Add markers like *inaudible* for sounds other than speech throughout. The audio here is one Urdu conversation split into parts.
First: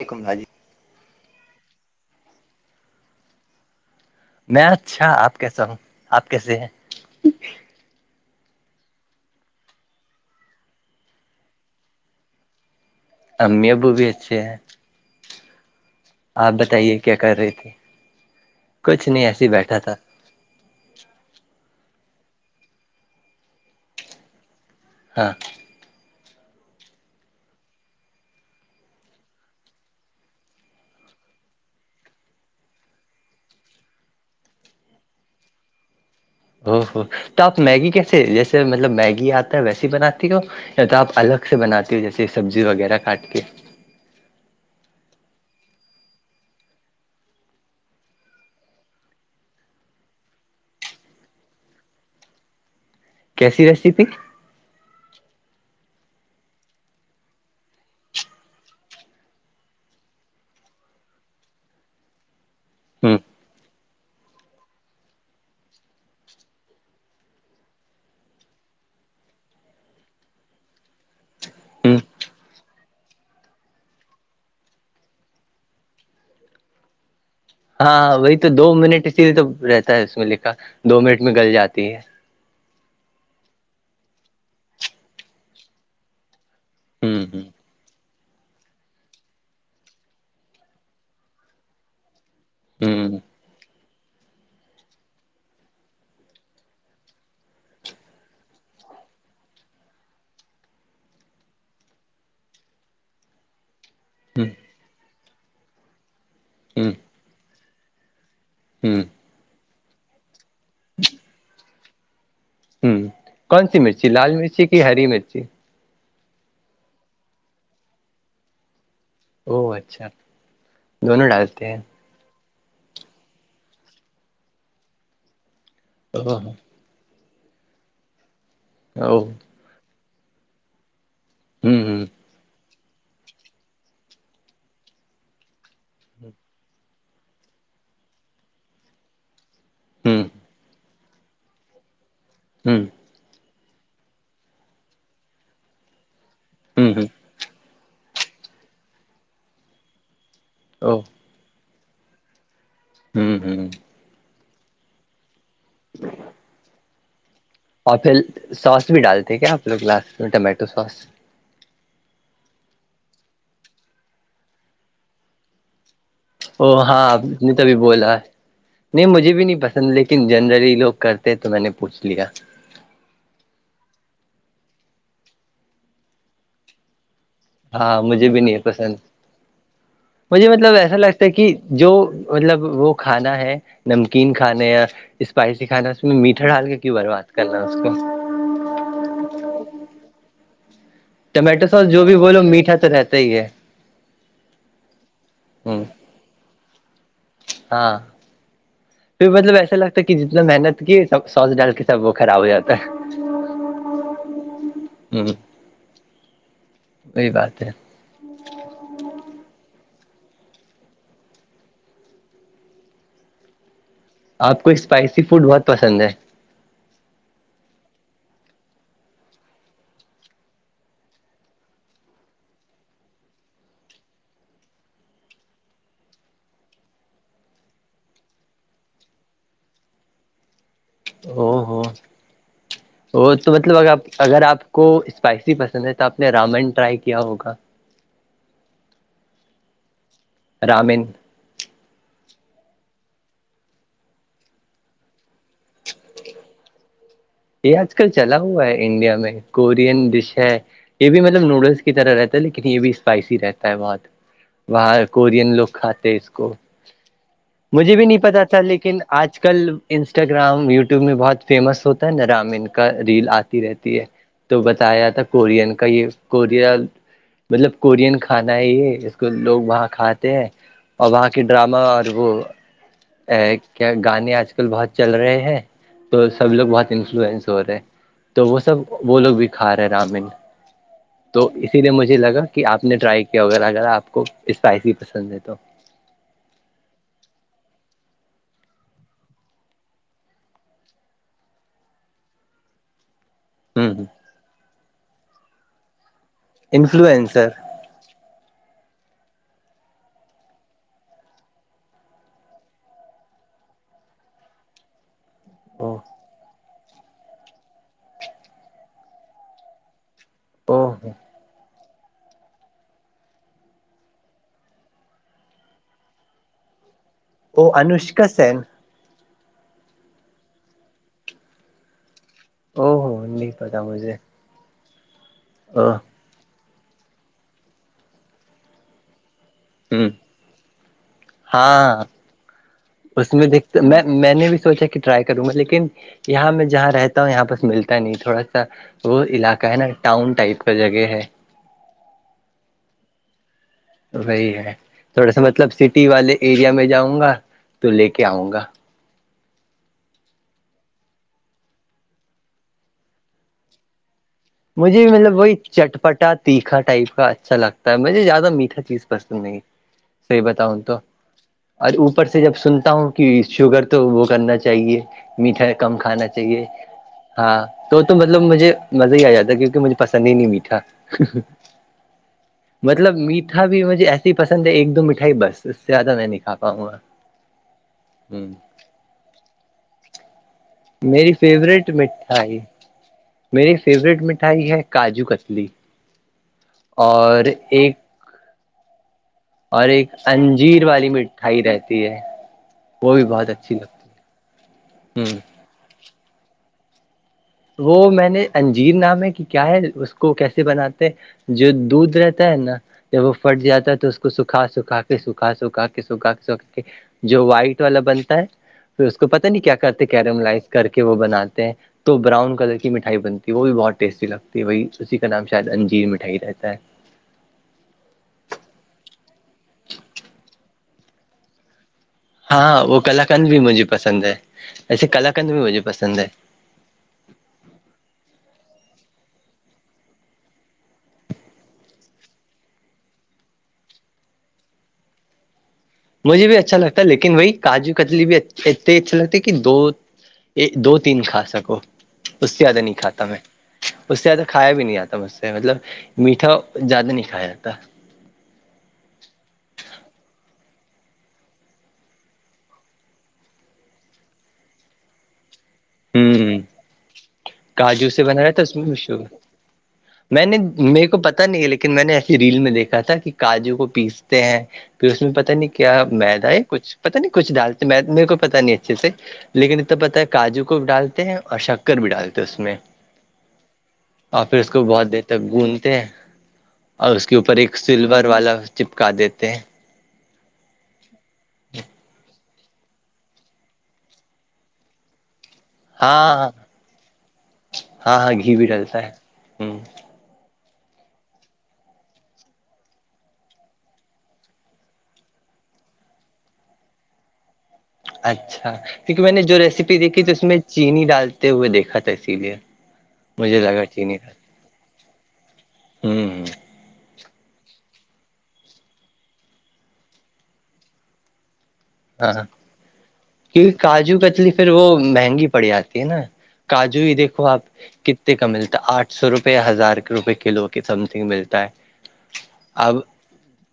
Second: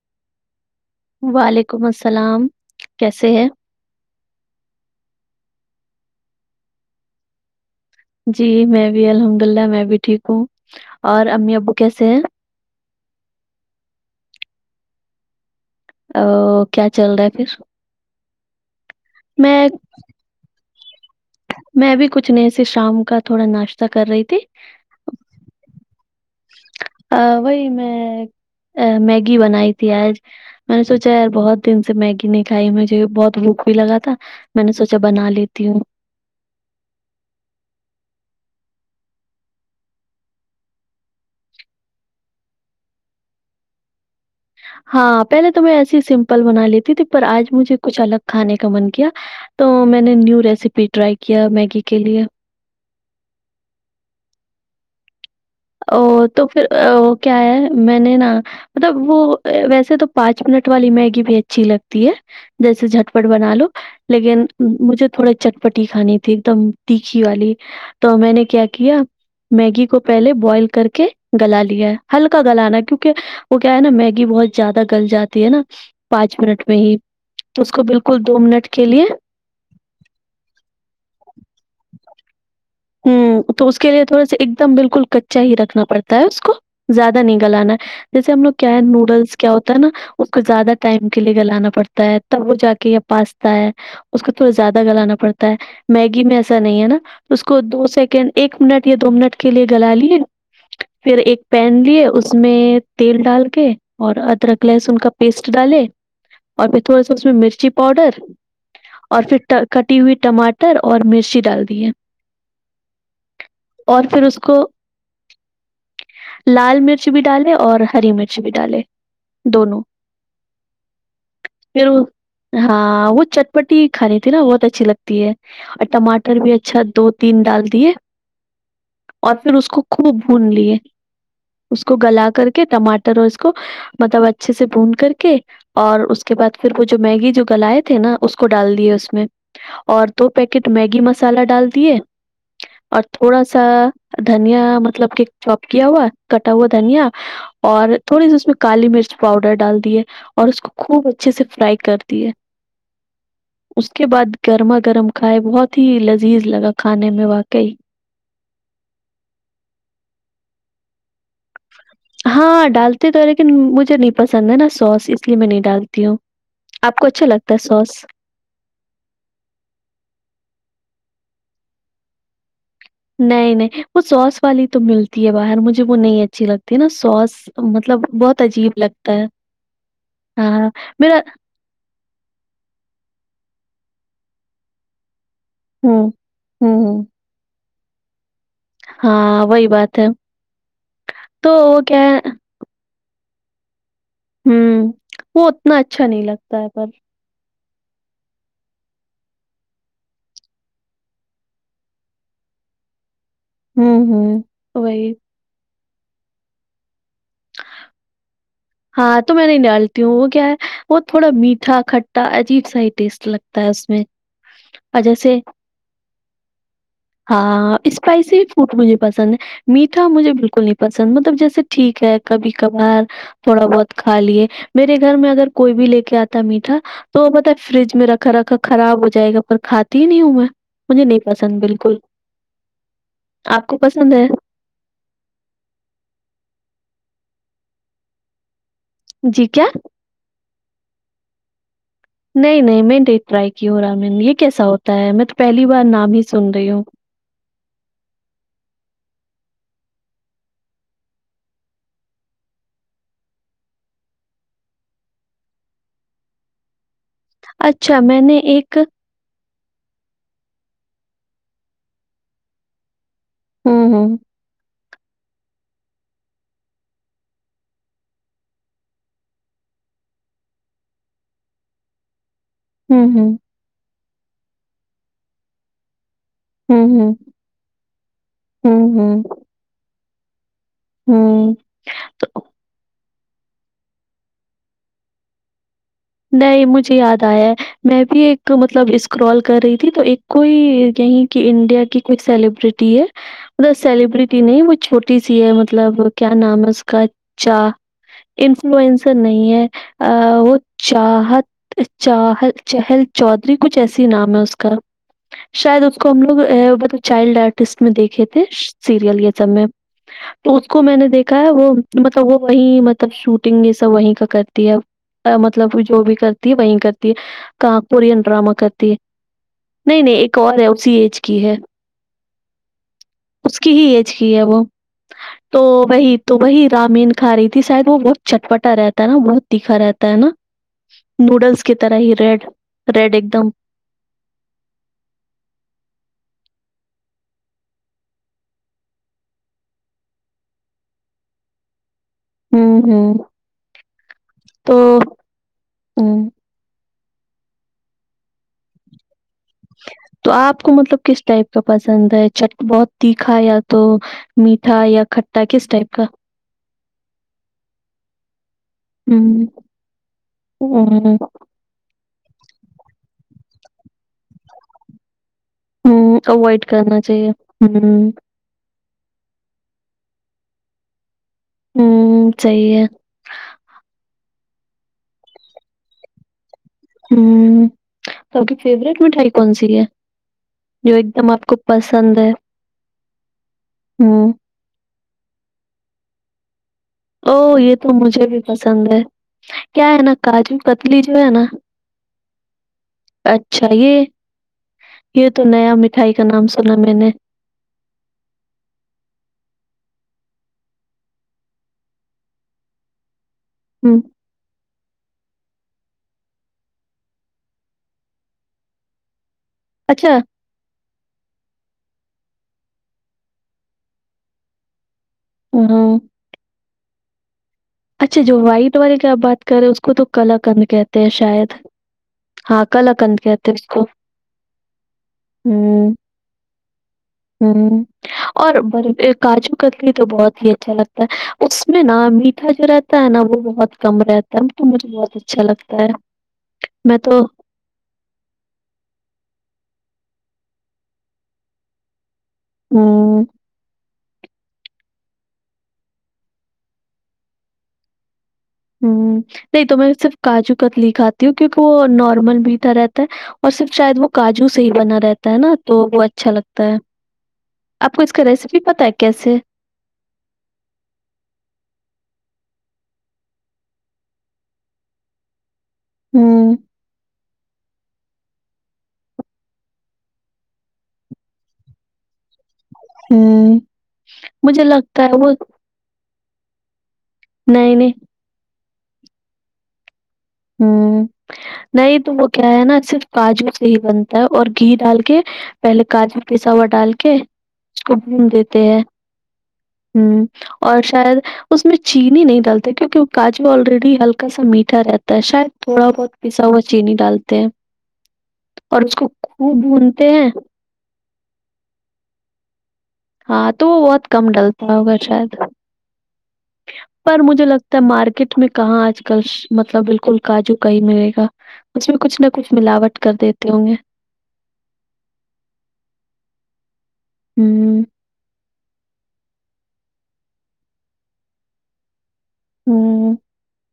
و کمھا جی وعلیکم السلام کیسے ہیں میں اچھا آپ کیسا ہوں آپ کیسے ہیں جی میں بھی الحمد اللہ میں بھی ٹھیک ہوں اور امی ابو کیسے ہیں امی بو بھی اچے ہیں آ، آپ بتائیے کیا چل رہا ہے کر رہی پھر تھھی کچھ نہیں ایسے ہی میں بیٹھا تھا میں ابھی کچھ نئے سے شام کا تھوڑا ناشتہ کر رہی تھی ہاں ا وہی میں میگی بنائی تھی آج میں نے سوچا یار بہت دن سے میگی نہیں کھائی مجے بہت بکئی لگا تھا میں نے سوچا بنا لیتی ہوں او ہو تو آپ میگی کیسے جیسے مطلب میگی آتا ہے ویس بناتی ہو یا تو آپ الگ سے بناتی ہو جیسے سبزی وغیرہ کاٹ کے ہاں پہلے تو میں ایسیے ہی سمپل بنا لیتی تھی پر آج مجھے کچھ الگ کھانے کا من کیا تو میں نے نیو ریسیپی ٹرائی کیا میگی کے لیے کیسی ریسیپی او تو پھر کیا ہے میں نے نا مطلب وہ ویسے تو پانچ منٹ والی میگی بھی اچھی لگتی ہے جیسے ہ جٹپٹ بنا لو لیکن مجھے تھوڑی چٹپٹی کھانی تھی ایک دم تیکھی والی تو میں نے کیا کیا میگی کو پہلے بوائل کر کے گلا لیا ہ ہلکا گلانا کیونک وہ کیا ہے نا میگی بہت زیادہ گل جاتی ہے نا پانچ منٹ میں ہی تو اس کو ہاں بالکل وہی تو دو کے منٹ اسی لیے تو رہتا ہے اس میں لےکھا دو منٹ میں گل جاتی ہے ہ تو اس کے لیے تھوڑا سا ایک دم بالکل کچا ہی رکھنا پڑتا ہے اس کو زیادہ ہوں نہیں ہ گلانا جیسے ہم لوگ کیا ہے نوڈلس کیا ہوتا ہے نا اس کو زیادہ ٹائم کے لیے گلانا پڑتا ہے تب وہ جا کے یہ ہ پاستا ہے اس کو تھوڑا زیادہ گلانا پڑتا ہے میگی میں ایسا نہیں ہے نا تو کو دو سیکنڈ ایک منٹ یا دو منٹ کے لیے گلا لیے پھر ایک پین لیے اس میں تیل ڈال کے اور ہ ادرک لہسن کا پیسٹ ڈالے اور پھر ہ تھوڑا سا اس میں مرچی پاؤڈر ہ اور پھر کٹی ہوئی ٹماٹر اور مرچی ڈال دی ہے ہ کون سی مرچی پھر لال اس کو مرچی کی ہری مرچی لال مرچ بھی ڈالے اور ہری مرچ بھی ڈالے او دونوں اچھا دونوں ڈالتے ہیں پھر ہاں وہ چٹپٹی کھانیانی تھی نا بہت اچھی لگتی ہے اور ٹماٹر بھی اور اچھا دو تین ڈال دیے اور پھر اس کو خوب بھون لیے اس کو گلا کر کے ٹماٹر اور اس کو مطلب اچھے سے بون کر کے اور اس کے بعد پھر وہ جو میگی جو گلائے تھے نا اس کو ڈال دیے اس میں اور دو پیکٹ میگی مسالہ ڈال دیے ہوں اور تھوڑا سا دھنیا مطلب کہ چوپ کیا ہوا کٹا ہوا دھنیا اور تھوڑی سی اس میں کالی مرچ پاؤڈر ڈال دیے اور اس کو خوب اچھا اچھے سے فرائی کر دیے ہوں ہوں اس کے بعد گرما گرم کھائے بہت ہی لذیذ لگا کھانے میں واقعی اور پھر سوس بھی ڈالتے کیا آپ لوگ لاس میں ٹمیٹو سوس ہاں ڈالتے تو لیکن مجھے نہیں پسند ہے نا سوس اس لیے میں نہیں ڈالتی ہوں او آپ کو ہاں اچھا نے لگتا ہے تبھی سوس بولا ہے نہیں مجھے بھی نہیں پسند لیکن جنرلی لوگ کرتے تو میں نے پوچھ لیا نہیں نہیں وہ سوس والی تو ملتی ہے باہر مجھے وہ نہیں اچھی لگتی ہے نا سوس مطلب ہاں مجھے بھی بہت نہیں ہے عجیب پسند لگتا ہے مجھے ہاں مطلب ایسا میرا لگتا ہے کہ جو مطلب وہ کھانا ہے نمکین کھانے یا اسپائسی کھا اس ہوں میں میٹھا ڈال کے کیوں ہوں برباد کرناا اس کو ہاں وہی بات ہے تو ٹمیٹو وہ سوس کیا جو بھی ہے بولو میٹھا تو رہتا ہی ہے ہوں وہ اتنا ہ اچھا نہیں لگتا ہے پر ہاں پھر مطلب ایسا لگتا ہے کہ جتنا محنت کی سب سوس ڈال کے سب وہ خراب ہو جاتا ہے جچ ہوں ہوں تو بائی وہی بات ہے ہاں تو میں نہیں ڈالتی ہوں وہ کیا ہے وہ تھوڑا میٹھا کھٹا عجیب سا ہی ٹیسٹ لگتا تا اس میں آپ کو اور اسپائسی جیسے فوڈ بہت پسند ہے ہاں اسپائسی فوڈ مجھے پسند ہے میٹھا مجھے بالکل نہیں پسند مطلب جیسے ٹھیک ہے کبھی کبھار تھوڑا بہت کھا لیے میرے گھر میں اگر کوئی بھی لے کے آتا میٹھا تو بت فریج میں رکھا رکھا خراب ہو جائے گا کھاتی ہی نہیں ہوں میں مجھے نہیں او پسند ہو بالکل وہ تو مطلب کو ا آپ پسند ہے اگر آپ کو اسپائسی پسند ہے تو آپ نے رامن ٹرائی کیا ہوگا جی کیا رامین *inaudible* نہیں نہیں میں دیکھ رہائی کی ہوں رامین یہ کیسا ہوتا ہے میں تو پہلی بار نام ہی سن رہی ہوں یہ آج کل چلا ہوا ہے انڈیا میں کورین ڈش ہے یہ بھی مطلب نوڈلس کی طرح رہتا ہے لیکن یہ بھی اسپائسی رہتا ہے بہت وہاں کورین لوگ کھاتے اس کو مجھے اچھا بھی نہیں میں نے پتا تھا ایک لیکن آج کل انسٹاگرام یوٹیوب میں بہت فیمس ہوتا ہے نا رامین کا ریل آتا ہوں رہتی ہے ہوں تو بتایا جاتا ہے کورین کا یہ کوریا مطلب کورین کھانا ہے یہ ج کو لوگ وہاں کھاتے ہیں اور وہاں کی ڈراما ا کو ہوں ا ہوں کیا گانے آج کل بہت چل رہے ہیں تو سب لوگ بہت ہوں ہوں انفلوئنس ہو رہے تو وہ سب ہوں وہ ہوں لوگ بھی کھا رہے رامین تو ہوں اسی لیے مجھے تو لگا کہ آپ نے ٹرائی کیا ا اگر آپ کو اسپائسی پسند ہے تو نہیں مجھے یاد آیا میں بھی ایک مطلب اسکرال کر رہی تھی تو ایک کوئی یہیں کی انڈیا کی کوئی سیلیبریٹی ہے ہ سیلیبرٹی نہیں وہ چھوٹی سی ہے مطلب کیا نام ہے اس کا انفلوئنسر چاہ انفلوئنسر نہیں ہے وہ چاہت چل چہل چودھری کچھ ایسی نام ہے اس کا شاید اس او کو ہم لوگ چائلڈ آرٹسٹ میں دیکھے تھے سیریل یہ سب میں تو اس کو او میں نے دیکھ کا ہے وہ مطلب وہ وہی مطلب شوٹنگ یہ سب وہیں کا کرتی ہے مطلب جو بھی کرتی ہے وہی کرتی ہے او کانک پورین انوشکا ڈراما سین کرتی ہے نہیں نہیں ایک اور ہے اسی ایج کی ہے او ہو نہیں اس کی پتا ہی ایج مجھے کی ہے وہ تو ا وہی تو وہی رامین کا رہی تھی شاید وہ بہت چٹپٹا رہتا ہے نا بہت دکھا رہا ہ ہے نا نوڈلس کی طرح ہاں ہی ریڈ ریڈ ایک اس میں دم دیکھتا میں میں نے بھی سوچا کہ ٹرائی کروں گا لیکن یہاں میں جہاں رہتا ہوں یہاں بس ملتا نہیں تھوڑا سا وہ علاقہ ہے نا ٹاؤن ٹائپ کا جگہ ہے ہوں ہوں وہی ہے تو تھوڑا سا مطلب سٹی ہوں والے ایریا میں جاؤں گا تو لے کے آؤں گا تو آپ کو مطلب کس ٹائپ کا پسند ہے چ بہت تیکھا یا تو میٹھا مجھے یا مطلب کھٹا وہی کس ٹائپ کا چٹپٹا تیکھا ٹائپ کا اچھا لگتا ہے مجھے زیادہ میٹھا چیز پسند ہوں نہیں صحیح بتاؤں تو ہوں اور اوپر سے جب سنتا ہوں کہ شوگر تو وہ کرنا چاہیے میٹھا کم ہوں کھانا اوائڈ چاہیے کرنا چاہیے ہاں تو ہوں تو مطلب مجھے مزہ ہی آ جاتا ہے کیونکہ مجھے پسند ہی نہیں میٹھا ہوں صحیح ہے مطلب مٹھا بھی مجھے ایسی ہی پسند ہے ایک دو مٹھائی بس اس سے زیادہ میں نے کا ہوں تو آپ کی فیوریٹ مٹھائی کون سی ہے جو ایک دم میری آپ کو فیورورٹ پسند ہے مٹھائی میری فیورٹ ہوں مٹھائی ہے کاجو کتلی او اور یہ تو ایک مجھے بھی پسند ہے اور کیا ہے ایک نا کاجو انجیر کتلی والی جو ہے نا مٹھائی رہتی ہے وہ بھی بہت اچھا اچھی لگتی ہے یہ یہ تو نیا مٹھائی کا نام سنا میں نے وہ میں نے انجیر نام ہے کہ کیا ہے اس کو کیسے بناتے ہیں جو دودھ رہتا ہے نا جب وہ پھٹ جاتا ہے ہوں تو اس کو سکھا سکھا کے سکھا سکھا کے سکھا کے سکھا کے جو وائٹ والا بنتا ہے پھر اس کو پتہ نہیں کیا کرتے اچھا کیرم لائز کر کے وہ بناتے ہیں تو براؤن کلر کی مٹھائی بنتی ہے وہ بھی بہت ٹیسٹی لگتی ہے وہی اسی کا نام شاید ہاں انجیر مٹھائی رہتا ہے اچھا جو وائٹ والے کی آپ بات کر رہے اس کو تو کلر کرنے کہتے ہیں شاید ہاں ہاں کلا وہ کند کلاکنند کہتے ہیں بھی اس کو مجھے پسند ہے ایسے کلاکنند بھی مجھے پسند ہے سر اور کاجو کتلی تو بہت ہی اچھا لگتا ہے اس میں نا میٹ اھا جو رہتا ہے نا وہ بہت کم رہتا ہے تو مجھے بہت اچھا لگتا ہے مجھے بھی اچھا میں لگتا ہے تو لن وہی کاجو کتلی بھی ات اچھے لگتے کہ دو دو تین کھا سکو اس سے زیادہ نہیں کھاتا ہوں میں اس سے زیادہ کھایا بھی نہیں آاتا مجھ سے مطلب میٹھا زیادہ نہیں کھایا جاتا ہ نہیں تو میں صرف کاجو کتلی کھاتی ہوں کیونکہ وہ نارمل بھی تھا رہتا ہے اور صرف شاید وہ کاجو سے ہی بنا رہتا نا تو وہ اچھا ہوں لگتا ہے آپ کو کاجو اس کا سے بنا رہا ریسیپی تھا اس پتا میں ہے مشہور کیسے میں نے میرے کو پتا نہیں ہے لیکن میں نے ایسی ریل میں دیکھا تھا کہ کاجو کو پیستے ہیں پھر اس میں پتہ نہیں کیا میدا ہوں ہے کچھ پتا نہیں کچھ ڈالتے مید میرے کو پتا نہیں اچھے سے لیکن اتنا پتا ہے کاجو کو ڈالتے ہیں اور شک ر بھی ڈالتے اس میں ہوں اور پھر مجھے اس کو لگتا بہت ہے دیر وہ تک گندتے اور اس کے اوپر نہیں ایک نہیں سلور والا چپکا دیتے ہیں ہ نہیں تو وہ کیا ہے نا صرف کاجو سے ہی بنتا ہے اور گھی ڈال کے پہلے کاجو ہاں ہاں پساوا ڈال کے اس کو ہاں بھون ہاں گھی دیتے بھی ہیں ڈلتا ہے ہوں اور شاید اس میں چینی نہیں ڈالتے کیونکہ وہ کاجو آلریڈی ہلکا سا میٹھا رہتا شاید تھوڑا بہت پیسا ہوا چینی ڈالتے ہیں اچھا اور اس کو کیونکہ میں نے جو خوب ریسیپی بھونتے دیکھی ہیں تھی اس میں چینی ڈالتے ہوئے دیکھا تھا اسی لیے ہاں مجھے تو لگا وہ بہت چینی کم ڈال ڈلتا ہوگا شاید ہوں پر مجھے لگتا ہے مارکیٹ میں کہاں آج کل مطلب بالکل کاجو کہیں ملے گا اس میں کچھ نہ ہاں ہاں کچھ ملاوٹ کر دیتے ہوں گے کیونکہ کاجو کتلی پھر وہ مہنگی پڑ جاتی ہے نا کاجو ہی دیکھو آپ ہوں ک کا ملتا ہے آٹھ سو روپئے ہزار روپئے کلو کی سم تھنگ ملتا ہے اب ہوں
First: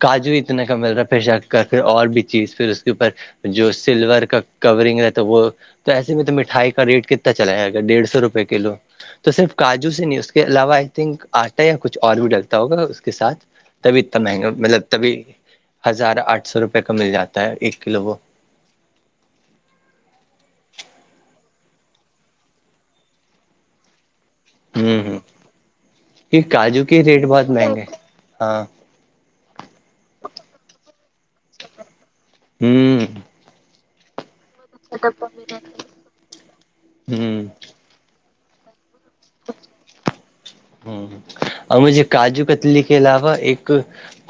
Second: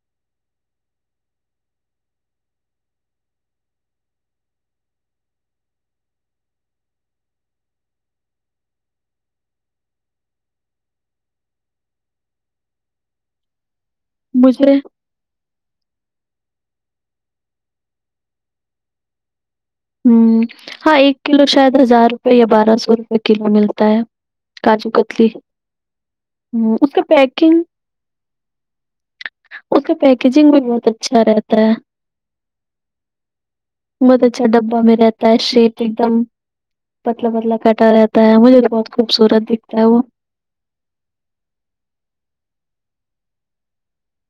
کاجو اتنا کا مل رہا ہے پھرشک کر پھر اور بھی چیز پھر اس اسوپر جو سلور کا کورنگ رہتا وہ تو ایسے میں تو مٹھائی کا ریٹ کتنا چلائے گ ڈیڑھ سو روپئے کلو تو صرف کاجو سے نہیں اس کے علاوہ آئی تھنک آٹا یا کچھ اور بھی ڈلتا ہوگا اس کے ساتھ تبھی اتنا مہنگا مجھے مطلب تبھی ہزار آٹھ سو روپے کا مل جاتا ہے ایک کلو وہ ہ ہاں ایک کلو شاید ہزار روپئے یا بارہ سو روپئے کلو ملتا ہے کاجو ہوں ہ کتلی یہ ہوں، کاجو اس کے کا ریٹ بہت پیکنگ مہنگے ہیں ہاں اس کا پیکیجنگ بھی بہت اچھا رہتا ہے ہوں بہت اچھا اچھا ڈبا میں رہتا ہے شیٹ ایک دم پتلا ہوں بتلا کر رہتا ہے مجھے بہت خوبصورت دکھتا ہے وہ ہاں اور مجھے کاجو کتلی کے علاوہ ایک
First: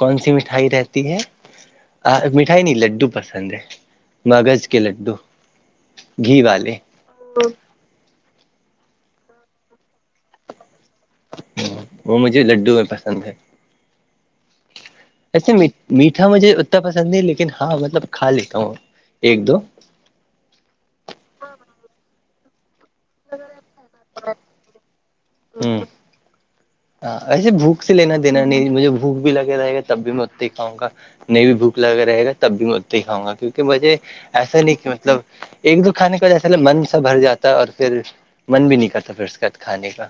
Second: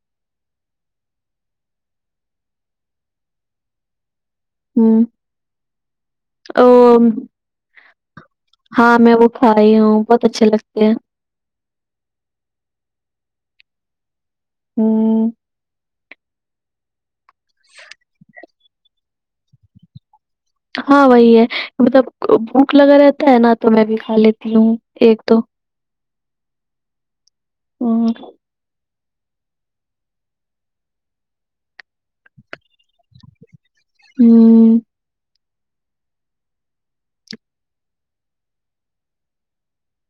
کون سی مٹھائی رہتی ہے ہم مٹھائی نہیں لڈو پسند ہے مغذ کے ہوں، لڈو گھی او والے ہاں میں وہ کھاائی ہوں بہت اچھے لگتے ہیں وہ مجھے لڈو میں پسند ہے ہوں، ایسے میٹھا مجھے اتنا پسند ہے لیکن ہاں مطلب کھا لیتا ہوں ایک دو ہاں وہی ہے مطلب بھوک لگا رہتا ہے نا تو میں بھی کھا لیتی ہوں ایک دو ہوں ہاں ایسے بھوک سے ہوں، لینا دینا نہیں مجھےھوک بھی لگے رہے گا تب بھی میں اتتے ہی کھؤ گا نہیں بھی بھوک لگا رہے گا تب بھی میں اتتے ہی کھاؤں گا کیونکہ مجھے ایسا ہوں، نہیں کہ مطلب ایک دو کھانے کا جیسا من سا بھر جاتا ہے اور پھر من بھی نہیں کرتا پھر اس کے کھانے کا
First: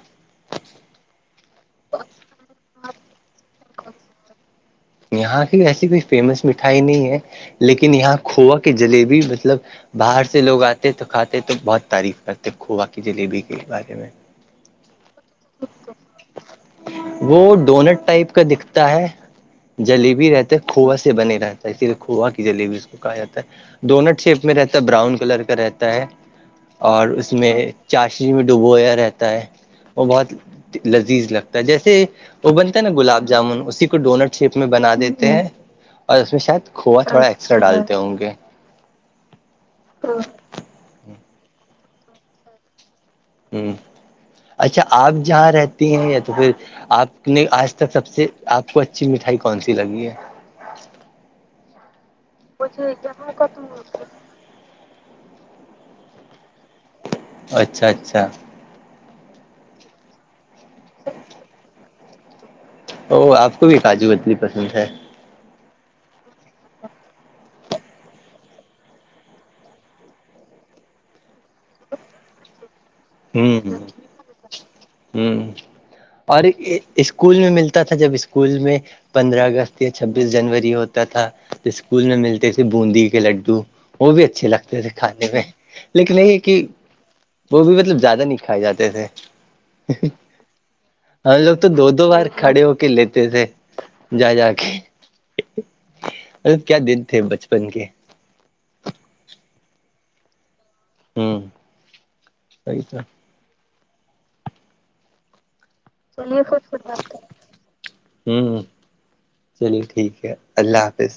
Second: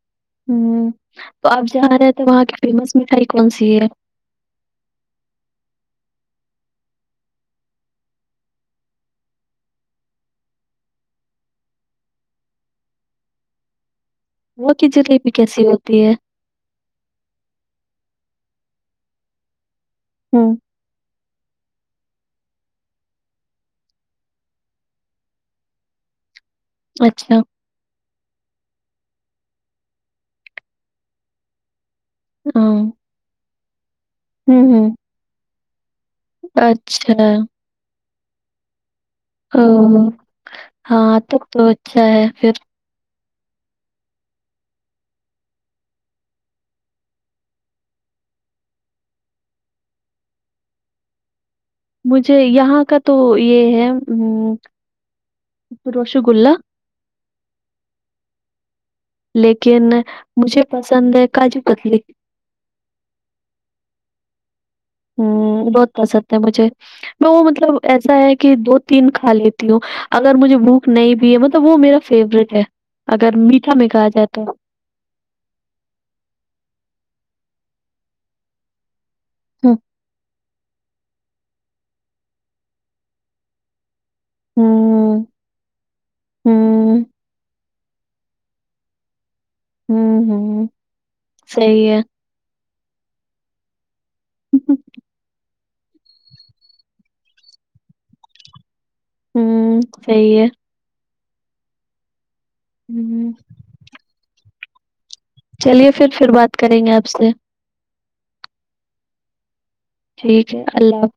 ہوں تو آپ جا رہے ہیں تو وہاں کی فیمس مٹھائی کون سی ہے یہاں کی ایسی کوئی فیمس مٹھائی نہیں ہے لیکن یہاں کھووا کی جلیبی مطلب باہر سے لوگ آتے تو کھاتے تو بہت تعریف کرتے کھوا کی جلیبی کے بارے میں وہ کی جلیبی کیسی ہوتی ہے وہ ڈونٹ ٹائپ کا دکھتا ہے جلیبی ہوں رہتے کھوا سے بنے رہتا ہے اسی لیے کوا کی جلیبی اس کو کہا جاتا ہے ڈونٹ شیپ میں رہتا ہے براؤن کلر کا رہتا ہے اور اس اچھا میں چاش میں ڈبویا رہتا ہے وہ بہت لذیذ لگتا ہے جیسے وہ ہاں بنتا ہے نا گلاب جامن اسی کو ڈونٹ شپ ہوں میں ہوں بنا دیتے ہیں اور اس میں شاید کو اچھا تھوڑا ایکسٹرا ڈالتے ہوں گے ہاں تو بہت اچھا ہے پھر ہوں اچھا آپ جہاں رہتے ہیں یا تو پھر آپ نے آج تک سب سے آپ کو اچھی مٹھائی کون سی لگی ہے مجھے یہاں کا تو یہ ہے رش گلہ اچھا اچھا لیکن مجھے پسند ہے کاجو پتلی او آپ کو بھی کاجو بتلی پسند ہے ہ بہت پسند ہے مجھے میں وہ مطلب ایسا ہے کہ دو تین کھا لیتی ہوں اگر مجھے بھوک نہیں بھی ہے مطلب وہ میرا فیوریٹ ہے اگر ہ میٹھا میں کہا جائے تو اور اسکول میں ملتا تھا جب اسکول میں پندرہ ہوں اگست یا چھبیس جنوری ہوتا تھا اسکول میں ملتے تھے بوندی کے لڈو وہ بھی اچھے لگتے تھے ہوں کھانے میں لیکن یہ کہ ہوں وہ بھی مطلب زیادہ نہیں کھائے جاتے تھے ہوں ہوں ہم لوگ تو دو صحیح دو بار کھڑے ہو کے لیتے تھے جا جا ہے کے ارے کیا دن تھے بچپن کے ہوں صحی ہے ہوں سی تو ہوں چلیے پھر پھر بات کریں گے آپ سے ہوں چلیے ٹھیک ہے اللہ حافظ